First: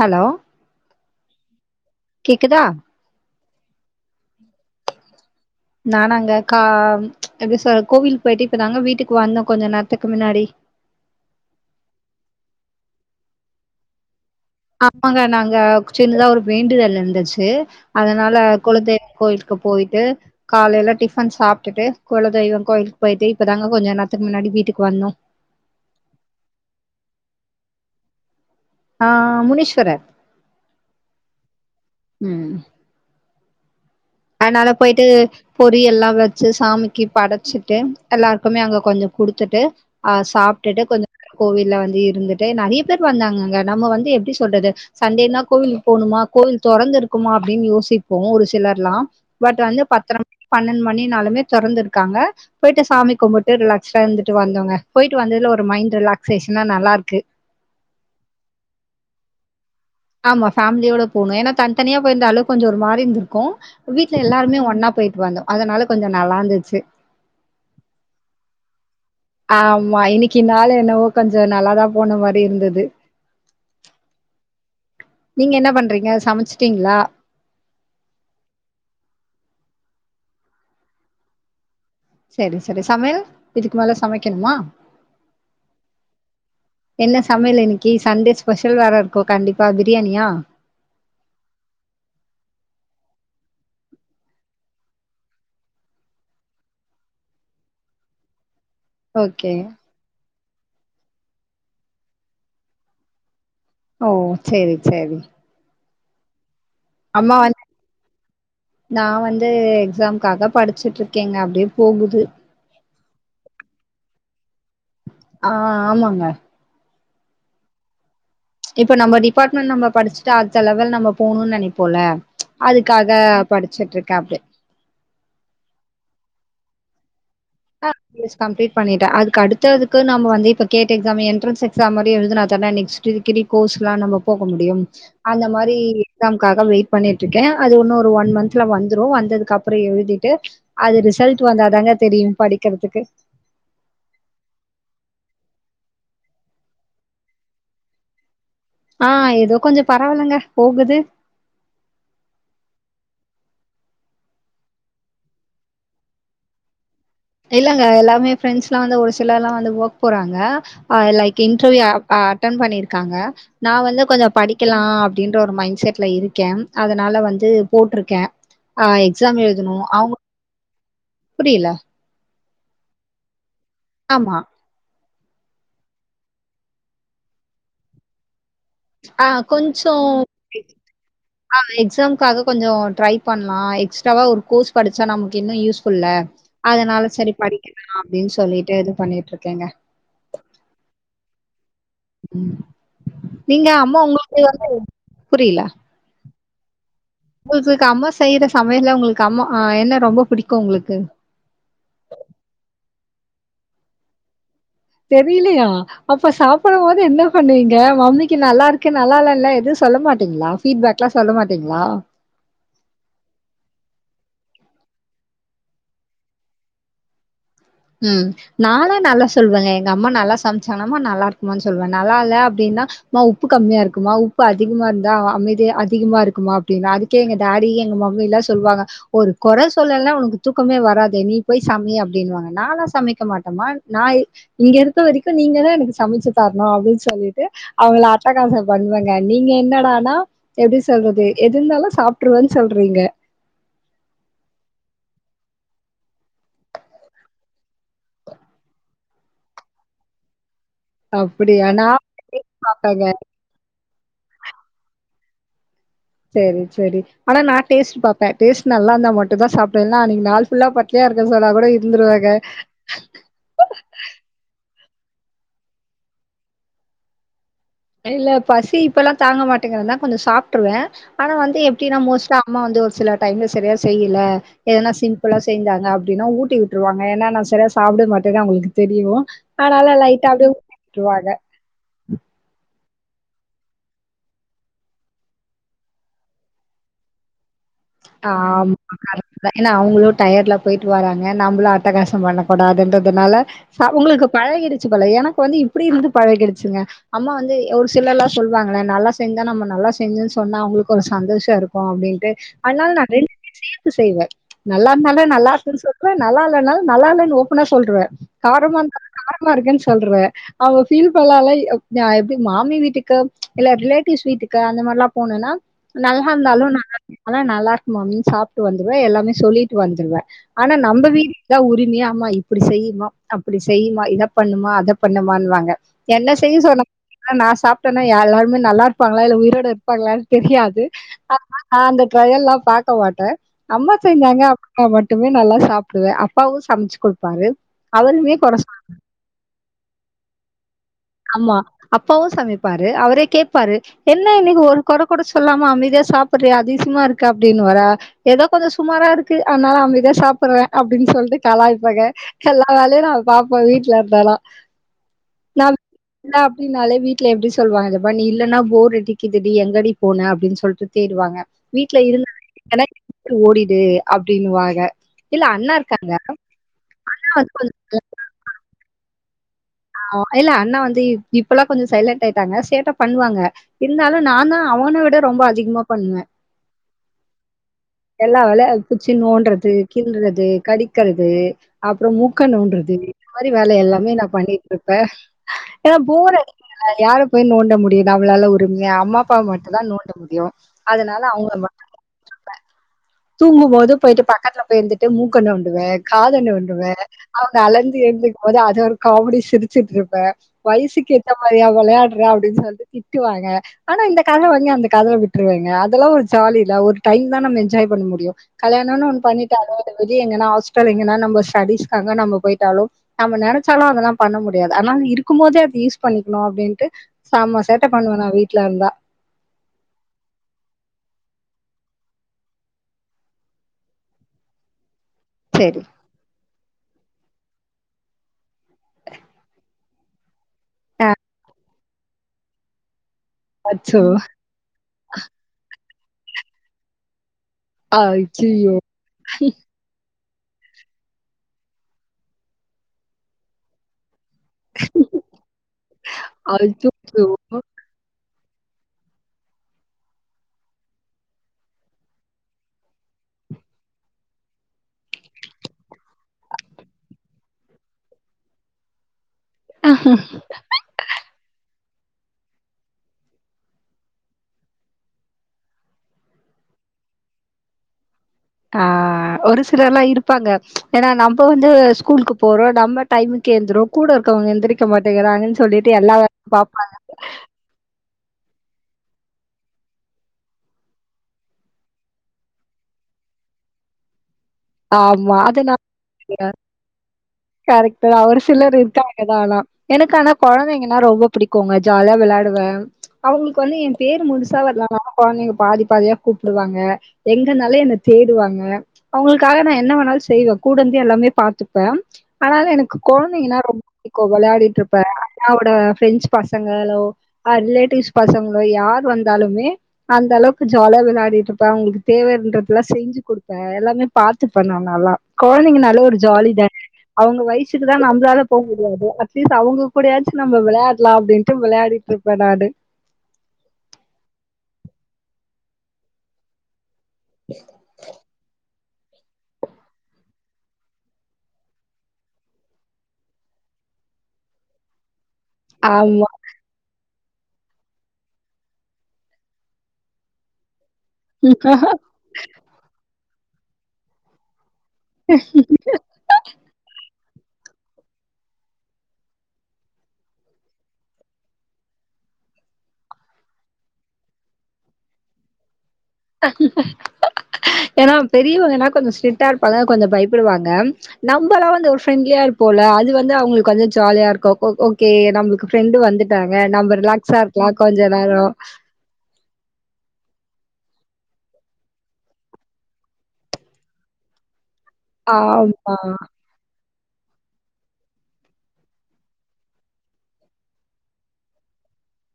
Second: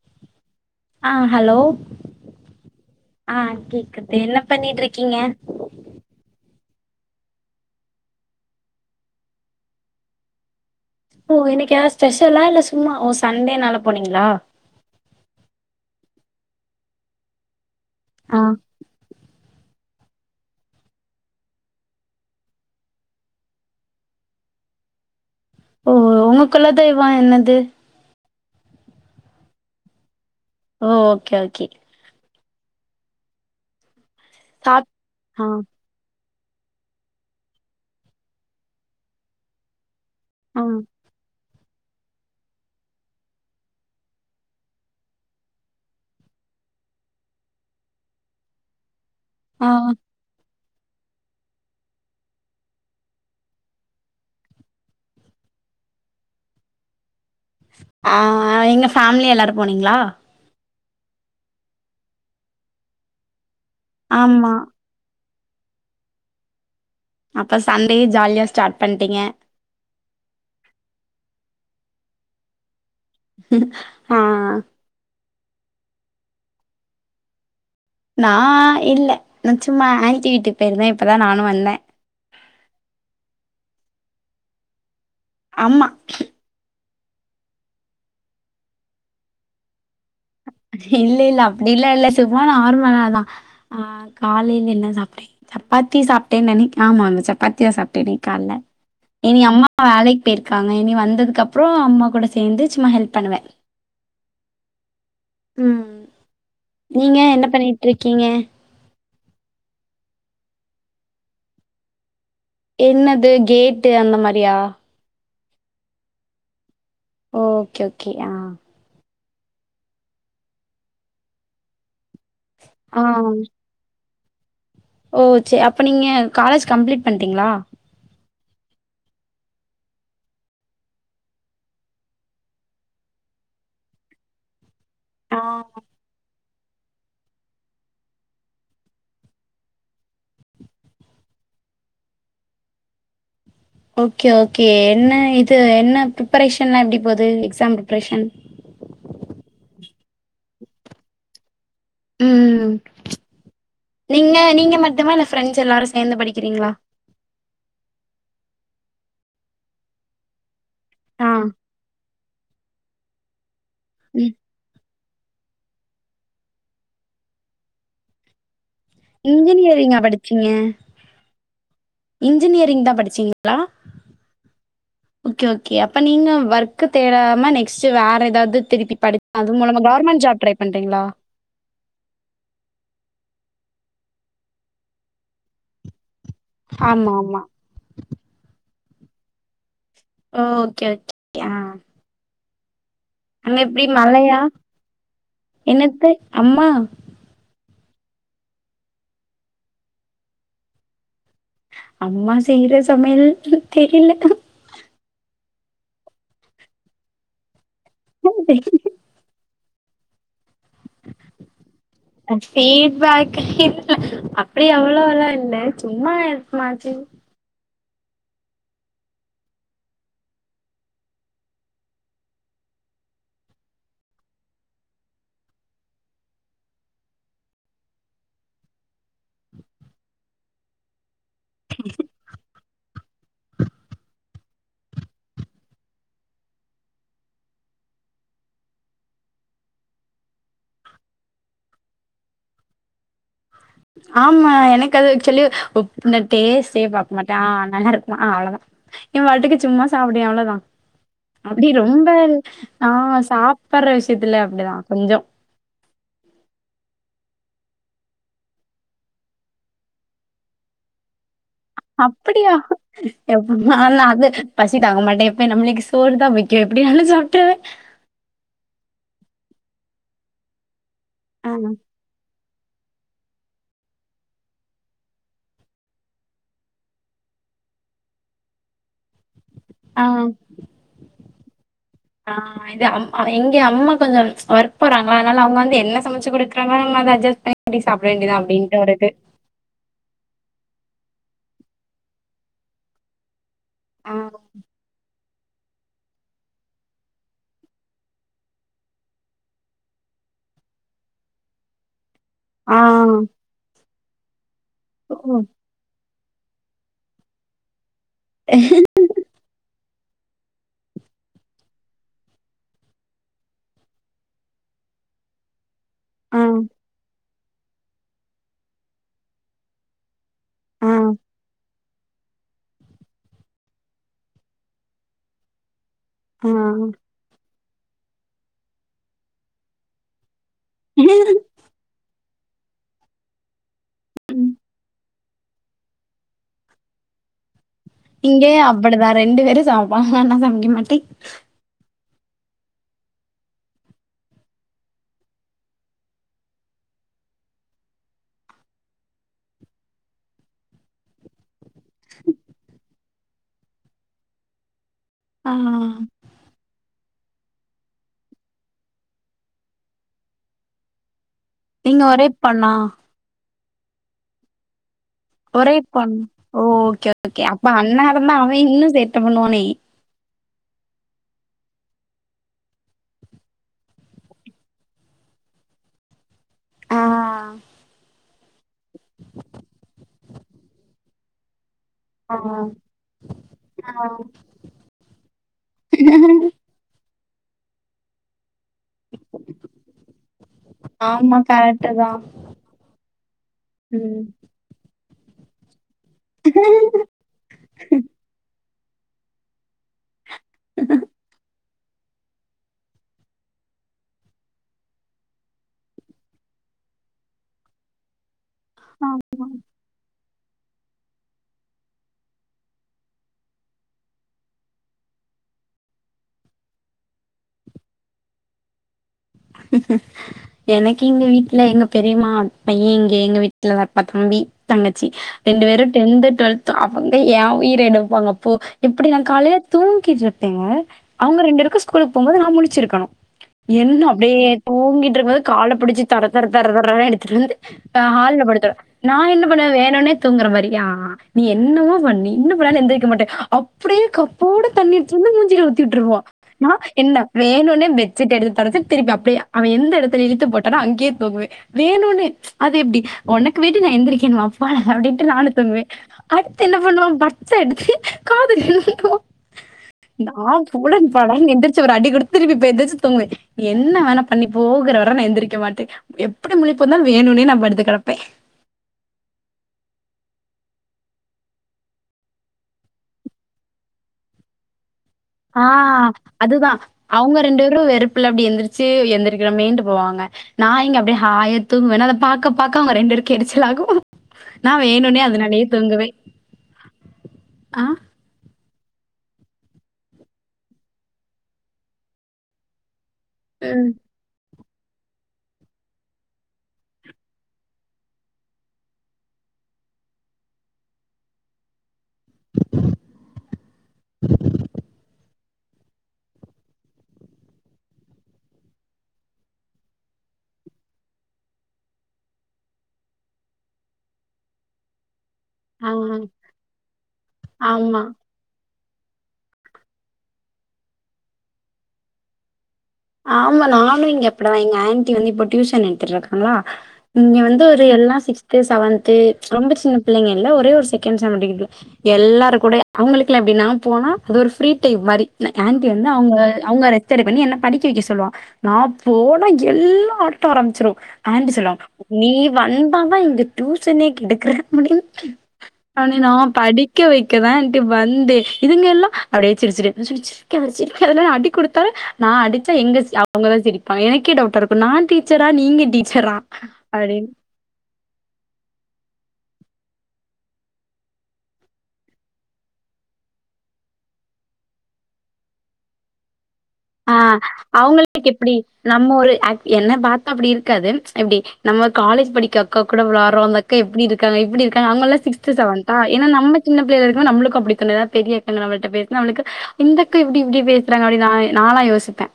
Hello ஆ hello கேக்குதா ஆ கேக்குது என்ன பண்ணிட்ருக்கீங்க நானாங்க கா எப்டி சொல்ற கோவில் போயிட்டு இப்பதாங்க வீட்டுக்கு வந்தோ கொஞ்சொ நேர்த்துக்கு முன்னாடி ஓ இன்னைக் ஏதாது ஸ்பெஷலா இல்ல சும்மா ஓ சண்டேனால போனீங்களா ஆமாங்க நாங்க சின்னதா ஒரு வேண்டுதல் இருந்துச்சு ஆ அதனால குலதெய்வம் கோயிலுக்கு போயிட்டு காலையில டிஃபன் சாப்ட்டுட்டு குலதெய்வம் கோயிலுக் போயிட்டு இப்பதாங்க கொஞ்சொ நேர்த்துக்கு முன்னாடி வீட்டுக்கு வந்தோ ஓ உங்க குலதெய்வம் என்னது ஆ முனீஷ்வரர் ஓ ஓகே ஓகே ம் அதனால சாப் போயிட்டு ஆ பொறி எல்லா வெ ச்சு சாமிக்கி படச்சுட்டு எல்லாருக்குமே அங்க கொஞ்சம் குடுத்துட்டு அ ஆ சாப்ட்டுட்டு கொஞ்சோ கோவில்ல வந்து இருந்துட்டு நறைய பேர் வந்தாங்க அங்க நம்ம வந்து எப்டி சொல்றது சண்டேனா கோவிலுக் போணுமா கோவில் தொறந்து இருக்குமா அப்டின் யோசிப்போ ஒரு சிலர்ல்லா பட் ஆ வந்து பத்தர மணி பன்னெண்டு மணினாலுமே தொறந்திருக்காங்க போய்ட்டு சாமி கும்புட்டு ரிலாக்ஸ்டா இருந்துட்டு வந்தோங்க போயிட்டு வந்ததுல ஒரு மைண்ட் ரிலாக்சேஷனா நல்லாருக்கு ஆ எங்க ஃபேமிலியா எல்லாரு போனீங்ளா ஆமா ஃபேமிலியோட போணோ ஏனா தன் தனியா போயிருந்தாலு கொஞ்சோ ஒரு மாரிந்துருக்கு வீட்ல ஆமா எல்லாருமே ஒன்னா போயிட்டு வந்தோ அதனால கொஞ்சோ நல்லாந்துச்சு அப்ப சண்டேயு ஜாலியா ஸ்டாட் பண்ட்டிங்க ஆமா இன்னக்கி நாள் என்னவோ கொஞ்சோ நல்லாதா போன மாரி இருந்துது ஆ நீங்க என்ன பண்றீங்க சமச்சுட்டீங்ளா நா இல்ல நா சும்மா ஆன்ட்டி வீட்டுக் போயிருந்தே இப்பதா நானு வந்த சேரி சேரி சமையல் இதுக்கு மேல சமைக்கணுமா அம்மா என்ன சமையல் இன்னக்கி சண்டே ஸ்பெஷல் வேற இருக்கு கண்டிப்பா பிரியாணியா இல்ல இல்ல அப்டிலா இல்ல சும்மா நார்மலாதா ஆ காலையில என்ன சாப்ட்டே சப்பாத்தி சாப்ட்டேன் நெனைக் ஆமா நா சப்பாத்திதா சாப்ட்டே இன்னைக்கால்ல இனி ஓகே அம்மா வேலைக் போயிருக்காங்க இனி வந்ததுக்கு அப்றோ அம்மா கூட சேந்து சும்மா ஹெல்ப் பண்ணுவே ஓ சேரி சேரி ம் நீங்க அம்மா என்ன வந்து பண்ணிட்ருக்கீங்க நா வந்து எக்ஸாம்காக படிச்சுட்ருக்கேங்க அப்டியே போகுது என்னது கேட்டு அந்த மாரியா ஆ ஆமாங்க ஓகே ஓகே ஆ இப்ப நம்ம டிபார்ட்மெண்ட் நம்ப படிச்சுட்டு அடுத்த லெவல் நம்ப போணு நெனைப்போல ஆ அதுக்காக படிச்சுட்ருக்க அப்டே ஓ ச்சே அப்ப நீங்க காலேஜ் கம்ப்ளீட் பண்ட்டீங்ளா ஆ எஸ் கம்ப்ளீட் பண்ணிட்ட அதுக்கு அடுத்ததுக்கு நம்ம வந்து இப்ப கேட் எக்ஸாம் என்ரன்ஸ் எக்ஸாம் மாரியு எழுதுனாதான நெக்ஸ் ட்டு டிகிரி கோர்ஸ்லாம் நம்ம போக முடியும் ஆ அந்த மாரி எக்ஸாம் காக வெயிட் பண்ணிட்ருக்கே அது உன்னு ஒரு ஒன் மந்த்ல வந்துரு வந்ததுக்கு அப்புறோ எழுதிட்டு அது ரிசல்ட்டு வந்தாதாங்க தெரியு படிக்றதுக்கு ஓகே ஓகே என்ன இது என்ன ப்ரிப்பரேஷன்லா எப்டி போது எக்ஸாம் ப்ரிப்ரேஷன் ஆ ஏதோ கொஞ்சோ பரவால்லங்க போகுது ம் நீங்க நீங்க மட்டுமா இல்ல ஃப்ரெண்ட்ஸ் எல்லாரு சேந்து படிக்கிறீங்ளா இல்லங்க எல்லாமே ஃப்ரெண்ட்ஸ்லா வந்து ஒரு சிலர்லா வந்து வோக் போறாங்க ஆ லைக் இன்டர்வியூ அ அ அட்டன் பண்ணிருக்காங்க நா வந்து ம். கொஞ்சம் படிக்கலா அப்டின் ட்டு ஒரு மைண்ட் செட்ல இருக்கே அதனால வந்து போட்ருக்கே ஆ எக்ஸாம் எழுதணு இன்ஜினியரிங்கா அவுங்க புரில இன்ஜினியரிங்தா படிச்சீங்ளா ஆமா ஓகே ஓகே அப்ப நீங்க வெர்க்கு தேடாம நெக்ஸ்ட்டு வேற ஏதாவ்து திருப்பி ஆ படிப் அது மூலமா கவர்மெண்ட் ஜாப் ட்ரை பண்றீங்ளா அ எக்ஸாம்காக கொஞ்சம் ட்ரை பண்ணலா எக்ஸ்ட்ராவா ஒரு கோஸ் படிச்சா நமக்கு இன்னு யூஸ்ஃபுல்ல அதனால ஆமா சரி ஆமா. படிக்கவேணா அப்டின்னு சொல்லிட்டு இது பண்ணிட்டு இருக்கேங்க ஒ ஓகே ஓகே அ ம் நீங்க அம்மா மழையா? உங்ளுக்கு வந்து புரில [unintelligible] அம்மா [unintelligible] அம்மா செய்ற சமையல்ல உங்களுக்கு அம்மா அ என்ன ரொம்ப புடிக்கும் உங்களுக்கு அம்மா செய்ற சமையல் தெரில்ல தெரிலையா அப்ப சாப்பிடும் போது என்ன பண்ணுவீங்க மம்மிக்கு ஃபீட்பேக் இல்ல. நல்லாருக்கு [unintelligible] நல்லாலல்ல எதும் சொல்ல மாட்டீங்ளா ஃபீட்பேக்லா சொல்ல மாட்டீங்ளா ஃபீட்பேக் அப்டி அவ்ளோல்லா இல்ல சும்மா [unintelligible] ம் நாலா நல்லா சொல்வேங்க எங்க அம்மா நல்லா சமைச்சணம்மா நல்லா இருக்குமான்னு சொல்வே நல்லா இல்ல அப்டின்னா மா உப்பு கம்மியா இருக்குமா உப்பு அதிகமா இருந்தா அமைதி அதிகமா இருக்குமா அப்டின்னா அது எங்க டாடி எங்க மம்மில்லா சொல்லுவாங்க ஒரு கொற சொல்லல்னா உனக்கு தூக்கமே வராது நீ போய் சமை அப்டின்னுவாங்க [unintelligible] சமைக்க மாட்டமா நா இங்க இருக்க வரைக்கு நீங்கதா எனக்கு சமச்சு தரணு அப்டின்னு சொல்லிட்டு அவ்ளோ அட்டகாசோ பண்வேங்க நீங்க என்னடானா எப்டி சொல்றது எது இருந்தாலு சாப்ட்டுருவேன் சொல்றீங்க ஆம்மா எனக்கு அது சொல்லி உப்பு இல்ல டேஸ்ட்டே மட்டா ஆ நல்லா இருக்குமா ஆ அவ்ளதா எ பாட்டுக்கு சும்மா சாப்டுவே அவ்ளதா அப்டி அப்டியா நா ரொம்ப அ சாப்ட்டேங்க சாப்ட்ற விஷயத்துல அப்டிதா கொஞ்சோ செரி செரி ஆனா நா டேஸ்ட்டு பாப்பே டேஸ்ட்டு நல்லா இருந்த மட்டும்தா சாப்டுவே இல்லண்ணா அன்னிக்கு நாள் ஃபுல்லா பட்னியா இருக்க சொன்னா கூட இரு இருந்துருவாக எப்புமேல அது பசிதாங்க மாட்டே இப்ப நம்ளுக்கு சோறுதா முக்கியோ எப்டி னாலும் சாப்ட்ருவே இல்லே பசி இப்பல்லாம் தாங்க மாட்டேங்க வேணா கொஞ்சம் சாப்ட்ருவேன் ஆனா ஆ, வந்து எப்டி நா மோஸ்டா அம்மா வந்து ஒரு சில டைமில்ல சரியா செய்யல எதனா சிம்பிளா செஞ்சாங்க அப்டின்னா ஊட்டி விட்டுருவாங்க ஏன்னா நான் சரியா சாப்பிட மாட்டேன்னு அவங்களுக்கு தெரியும் ஆனால ஆ, லைட்டா அப்டியே ஊட்டி விட்ருவாங்க [inaudible] எங்க அம்மா கொஞ்சம் ஒர்க் போறாங்களா அதனால அவங்க வந்து என்ன சமைச்சு குடுக்குறா நம்ம அஜ்ஜஸ் [unintelligible] சாப்ட வேண்டியதான் ஆமா அப்டின்ட்டு ஒருக்கு கரெக்ட் ஏன்னா அவங்களு டயர்டுல போயிட்டு வராங்க நம்மளு அட்டகாசம் பண்ணக்கூடாதுன்றதுனால ஆ, உங்களுக்கு பழகிடிச்சு போல எனக்கு வந்து இப்டி இருந்து பழ கிடிச்சுங்க அம்மா வந்து ஒரு சிலர் எல்லா சொல்லுவாங்களே நல்லா செஞ்சா நம்ம நல்லா செஞ்சுன்னு சொன்னா அவங்களுக்கு ஒரு சந்தோஷ இருக்கும் அப்டின்ட்டு ஆ, அதனால [unintelligible] சேத்து செய்வேன் நல்லா ஓ! இருந்தாலு நல்லா இருக்னு சொல் நல்லா இல்லனாலு நல்ல இல்லன்னு ஓபனா சொல்ருவே காரமா இருந்தாலு காரமா இருக்குன்னு சொல்ருவே அவ ஃபீல் பண்ணலால எப்படி மாமி வீட்டுக்கு இல்ல ரிலேட்டிவ்ஸ் வீட்டுக்கு அந்த மாரில்லா போனன்னா நல்லா ஆ, இருந்தாலும் நல்லா இருந்தால நல்லா இருக்கு மாமின்னு சாப்ட்டு வந்துருவே எல்லாமே சொல்லிட்டு வந்துருவேன் ஆனா ஆ, நம்ம வீட்டுதான் உரிமையா அம்மா அப்டி செய்யுமா அப்டி செய்யுமா இத பண்ணுமா அத பண்ணுமான்வாங்க என்ன ஆ. செய்ய சொன்ன நான் சாப்ட்டேன்னா எல்லாருமே நல்லா இருப்பாங்களா இல்ல உயிரோட இருப்பாங்களா தெரியாது அ அந்த ட்ரயல்லா பாக்க மாட்ட அம்மா ம். செஞ்சாங்க அப்டினா மட் டுமே நல்லா சாப்டுவ அப்பாவு சமைச்சு குடுப்பாரு அவருமே கொற இங்கயு சொ அப்டிதா ரெண்டு பேரு சமைப்பாங்க நா சமைக்க மாட்டே ஆமா அப்பாவு சமைப்பாரு அவரே கேப்பாரு என்ன இன்னைக்கு ஒரு கொற கூட சொல்லாம அமைதியா சாப்ட்றியே அதிசயமா இருக்கு அப்டின்னு வாரா எதோ கொஞ்சோ சுமாரா இருக்கு அதனால அமைதியா சாப்புட்ற அப்டின் சொல்ட்டு கலாய்பாங்க எல்லா வேலையு நா பாப்ப வீட்ல இருந்தாலா ஆ ன்னா அப்டின்னாலே வீட்ல எப்டி சொல்வாங்க இதப் பார் நீ இல்லனா போர் அடிக்குது டி எங்கடி போன அப்டின் சொல்ட்டு தேடுவாங்க வீட்ல நீங்க ஒரே இருந்தா பொண்ணா? எனக்கு ஓடிடு அப்டின்னுவாங்க இல்ல ஒரே அண்ணா இருக்காங்க பொண் ஓ ஓகே ஓகே வந்து அப்ப கொஞ்சோ அண்ணா இருந்தா அவன் இன்னு சேட்ட பண்ணுவானே ஆ இல்ல அண்ணா வந்து இப்பெல்லா கொஞ்சோ சைலண்ட் ஆயிட்டாங்க சேட்ட பண்ணுவாங்க இருந்தாலு நா தா அவனை விட ரொம்ப அதிகமா பண்ணுவ ஆ எல்லா வேல புட்ச்சி நோன்றது கில்றது கடிக்றது அப்ற ஆ. மூக்க நோன்றது இந்த மாரி வேல ஆ. எல்லாமே நா பண்ணிட்டு இருப்ப ஏன்னா போர் அடி யார போய் நோண்ட முடியு நம்மளால ஒரு எ அம்மா அப்பா மட்டு தா நோண்ட முடியு அதனால ஆமா அவங்க கரெக்ட்டு மட்டுதா தான். நோண்டுவ தூங்கு போது போய்ட்டு ம். பக்கத்ல போய் இருந்துட்டு மூக்க நோண்டுவ காத நோண்டுவ அவங்க அலர்ந்து எழுந்துக்கு போது அது ஒரு காமெடி ஸ் சிரிச்சுட்டு இருப்ப வயசுக்கு ஏத்த மாரியா விளாடுற அப்டின் சொல்ட்டு திட்டுவாங்க ஆனா இந்த காதுல‌வாங்கி அந்த காதுல விட்டுருவங்க அதெல்லா ஒரு ஜாலில்ல ஒரு டைம் தா நம்ம என்ஜாய் பண்ண முடியு கல்யாணன் ஒன்னு பண்ணிட்டாளே வெளிய எங்கனா ஹாஸ்டல் எங்கனா நம்ம ஸ்டடிஸ்காக நம்ம போய்ட்டாலு நம்ம நெனச்சாலு அதெல்லா பண்ண முடியாது ஆனா இருக்கு போதே அது யூஸ் பண்ணிக்கணு அப்டின்ட்டு செம சேட்ட பண்ணுவ நா வீட்ல இருந்தா ம்ம் எனக்கு இங்க வீட்ல எங்க பெரிமா பைய இங்க எங்க வீட்லலா தப் தம்பி தங்கச்சி ரெண்டு சரி. பேரு டென்து டுவெல்த்து அவங்க எ உயிர எடுப்பாங்க அப்போ எப்டி நா காலைய தூங்கிட்டு இருப்ப பங்க அ அவங்க ரெண்டு பேருக்கு ஸ்கூலுக்கு போம் போது நா முழிச்சிருக்கணு அச்சோ! என்ன அ ஏ தூங்கிட்டு இருந்தது கால பிடிச்சு தர தர தர தரன் எடுத்துட்டு வந்து நா ஹால்ல படுத்த அய்யய்யோ! நா என்ன பண்ணுவே வேணுன்னே தூங்கற மாரி ஆ நீ என்னமோ பண்ணு நீ இன்னு பண்ணாலு எந்திரிக்க மாட்ட அப்டியே கப் போட தண்ணிஎடுத்துட் வந்து மூஞ்சில ஊத்தி விட்டுருவா நா என்ன அச்சச்சோ! வேணுனே பெட்சீட் எடுத்து தொடச்சு திருப்பி அப்டியே அவன எந்த இடத்துல இழுத்து போட்டானோ அங்கயே தூங்குவ வேணுன்னே அது எப்டி உனக்குவேண்டி நா எந்திரிக்கணுமா போடா! அப்டின்ட்டு நானு தூங்குவே அடுத்து என்ன பண்ணுவா பட்ஸ் எடுத்து காதுலயே நோண்டுவா நா சுள்ளுனு, படார்னு எந்திரிச்சு, ஒரு அடி குடுத்து திருப்பி இப்ப எந்திரிச்சு தூங்குவே என்ன வேணா பண்ணிப்போகுற வர நா எந்திரிக்கமாட்ட எப்டி முழிப்பு வந்தாலு வேணுனே நா படுத்துக்கெடப்பே ஆ. ஒரு சிலர்ல்லா இருப்பாங்க! ஏன்னா! நம்ம வந்து ஸ்கூலுக்கு போறோ நம்ம... டைமுக்கு எந்திருவோ கூட இருக்கவங்க எந்திரிக்க மாட்டேங்கிறாங்கன் சொல்லிட்டு எல்லா வேலயு பாப்பாங்க! ட்ரு வெறு புள்ள அப்டி எந்திருச்சு, எந்திரக்கறமேன்ட்டு போவாங்க! நா இங்க அப்டியே ஹாயா தூங்குவேனா அத பாக்க பாக்க அவங்க ரெண்டு பேருக்கு எரிச்சலாகு நா வேணுனே, ஆமா. அது அதனாலயே தூங்குவே கரக்ட்தா ஒரு சிலர் இருக்காங்க ஏதா ஆனா எனக்கு ஆனா கொழந்தைங்கன்னா ரொம்ப புடிக்குங்க ஜாலியா வெளாடுவேன் அவங்களுக்கு வந்து ம். என் பேரு முழுசா வர்லா ஆனா கொழந்தைங்க பாதி பாதியா கூப்டுவாங்க எங்கனால என்ன தேடுவாங்க க்காக நா என்ன வேணாலும் செய்வேன் கூடயிருந்தே எல்லாமே பாத்துப்பே அனாலூ எனக்கு கொழந்தைங்கன்னா ரொம்ப புடிக்கும் வெளையாடிட்டு இருப்பே அவரோட ஃப்ரெண்ட்ஸ் பசங்களோ ஆர் ரிலேடிவ்ஸ் பசங்களோ யார் வந்தாலுமே அந்த அளவுக்கு ஜாலியா வெளையாடிட்டுருப்பேன் அவங்களுக்கு தேவைன்றதுல்லா செஞ்சு கொடுப்பேன் எல்லாமே பாத்து பண்ணுவே நால்லா ஆ. கொழந்தைங்கனாலே ஒரு ஜாலிதானே அவங்க வயசுக்குதா ஆமா. நம்மளால போக முடியாது. அட்லீஸ்ட் அவங்க கூடயாச்சும் நம்ம வெளையாட்லா அப்டின்ட்டு வெளையாடிட்டு இருப்பே நானு ஆமா நானூ இங்க அப்டிதா எங்க ஆன்ட்டி வந்து இப்ப டியூசன் எடுத்துட்டுருக்காங்களா இங்க வந்து ஒரு எல்லா சிக்ஸ்த்து செவன்த்து ரொம்ப சின்ன பிள்ளைங்க இல்ல ஒரே ஒரு செகண்ட் ஸ்டாண்டர்ட் படிற புள்ள எல்லாரு கூடயூ அவங்களுக்குல்லா எப்டினா நா போனா அது ஒரு ஃப்ரீ டைம் மாரி ஆண்டி வந்து ஆமா அவ்வுங்க அவ்வுங்க ரொத்தரு பண்ணி என்ன படிக் டி வைக்க சொல்லுவான் நா போனா எல்லா ஆட்டோ ஆரம்பிச்சிரும் ஆன்ட்டி சொல்லுவாங் நீ வந்தாதா இந்த டூசனே கெடுக்கற அப்டின்னு நா படிக்க வைக்கதா ஆண்ட்டி வந்தே இதுங்கல்லா அப்டியே சிரிச்சிட்டே ந சிரிச் சிரிக்காபாரு சிரிக் அடி கொடுத்தாலூ நா அடி ச்சா எங்க அவங்கதா சிரிப்பாங்க எனக்கே டவுட்டா இருக்கும் நா டீச்சரா நீங்க டீச் ஏன்னா பெரியவங்னா கொஞ்சோ ஸ்ட்ரிட்டா இருப்பாங்க கொஞ்சோ பயப்படுவாங்க நம்மல்லா வந்து ஒரு ஃப்ரெண்ட்லியா இருப்போல்ல அது வந்து அவங்களுக்கு வந்து ஜாலியா இருக்கும் ஓக் ஓகே நம்ளுக்கு ஃப்ரெண்டு வந்துட்டாங்க நம்ம ஆ ரிலாக்ஸா இருக்கலாம் கொஞ்சோ அவங்களுக்கு நேரோ எப்டி நம்ம ஒரு என்ன பாத்தா அப்டி இருக்காது எப்டி நம்ம காலேஜ் படிக்கற அக்கா கூட வெளாட்றோ கே இப்டி இருக்காங்க இப்டி இருக்காங்க அவங்கல்லாம் சிக்ஸ்த் ஆமா செவன்த்தா ஏன்னா நம்ம சின்ன பிள்ளைல இருக்கும்போ நம்ளுக்கு அப்டி தோணு ஏன்னா பெரியக்கா நம்மள்ட்ட பேசுனா நம்ளுக்கு இந்தக்கா எப்டி இப்டி பேசுறாங்க அப்டி நா நாலா யோசிப்பேன்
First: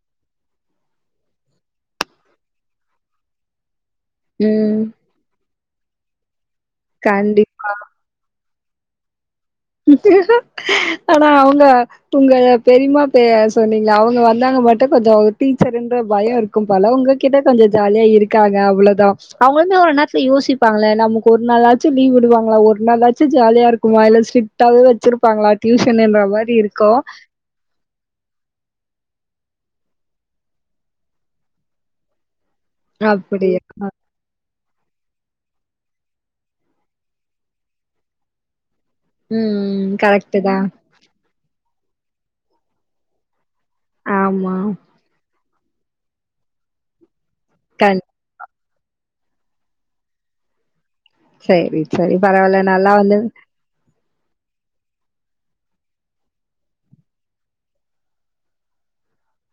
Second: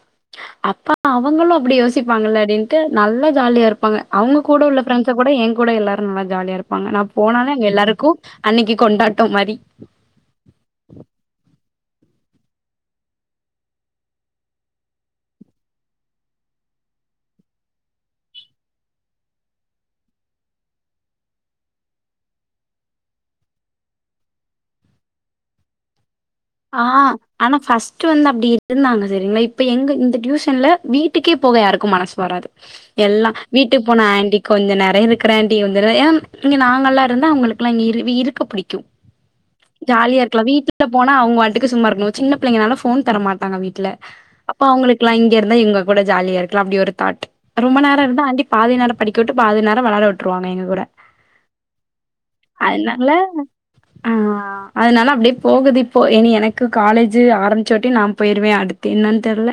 அப்ப அவங்களும் அப்டி யோசிப்பாங்க அப்டின்ட்டு நல்லா ஜாலியாயிருப்பாங்க அவங்க கூட உள்ள ம் ஃப்ரெண்ட்ஸ கூட என் கூட எல்லாரூ நல்லா ஜாலியாருப்பாங்க நா போனாலே கண்டிப் எல்லாருக்கும் அன்னிக்கி கொண்டாட்டம் மாரி ஆனா அவுங்க உங்க பெரிம்மா பே சொன்னீங்கல்ல அவங்க வந்தாங்கனா மட்டும் கொஞ்சோ டீச்சருன்ற பயோ இருக் இருக்கும்போல உங்ககிட்ட கொஞ்சோ ஜாலியா இருக்காங்க அவ்ளோதா அவுங்களுமே ஒரு நேரத்துல யோசிப்பாங்கல்ல நமக்கு ஒரு நாளாச்சும் லீவ் விடுவாங்களா ஒரு நாளாச்சும் ஜாலியாயிருக்குமா இல்ல ஸ்ட்ர் க்டாவே வச்சிருப்பாங்களா டியூஷனுன்ற மாரி ஆ இருக்கு ஆனா ஃபர்ஸ்ட் வந்து அப்டி இருந்தாங்க சரிங்களா இப்ப எங்க இந்த டியூஷன்ல்ல வீட்டுக்கே போக யாருக்கும் மனசு வராது எல்லா அப்படியா வீட்டுக்கு போனா ஆன்ட்டி கொஞ்சே நேரோ இருக்கறேன்ட்டி ஒரு தடவ ஏன்னா இங்க நாங்கெல்லா இருந்தா அவங்களுக்கெல்லா இங்க இருக்க இருக்க புடிக்கும் ம் கரெக்ட் ஜாலியாயிருக்கலா தா வீட்டுகப் அவங்க வாட்டுக்கு சும்மாயிருக்கணோ சின்ன பிள்ளைங்கனால போன் தரமாட்டாங்க வீட்ல ஆமா அப்ப அவங்களுக்கு இருக்கலாம் இங்க இருந்தா எங்க கூட ஜாலியாயிருக்கலா அப்டி ஒரு தாட் ரொம்ப நேரோ கண் இருந்தா ஆண்ட்டி பாதி நேரம் படிக்க விட்டு பாதிநேரம் விளாட விட்ருவாங்க எங்க கூட செரி செரி பரவால்ல நல்லா அதனால வந்து ஆ அதனால அப்டியே போகுது இப் போ இனி எனக்கு காலேஜு ஆரம்பிச்சோட்டி நா போயிருவே அடுத்து என்னான்னு தெர்ல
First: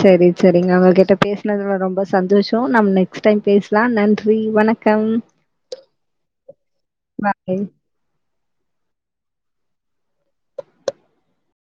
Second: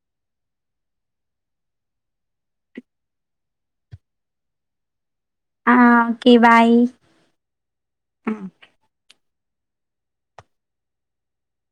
செரி செரிங்க ஒங்க கிட்ட பேசனதுல ரொம்ப சந்தோஷ நம் நெக்ஸ்ட் டைம் பேஸ்லா நன்றி வணக் கம் ஆ ஓகே பாய் வா கேய் ஆ.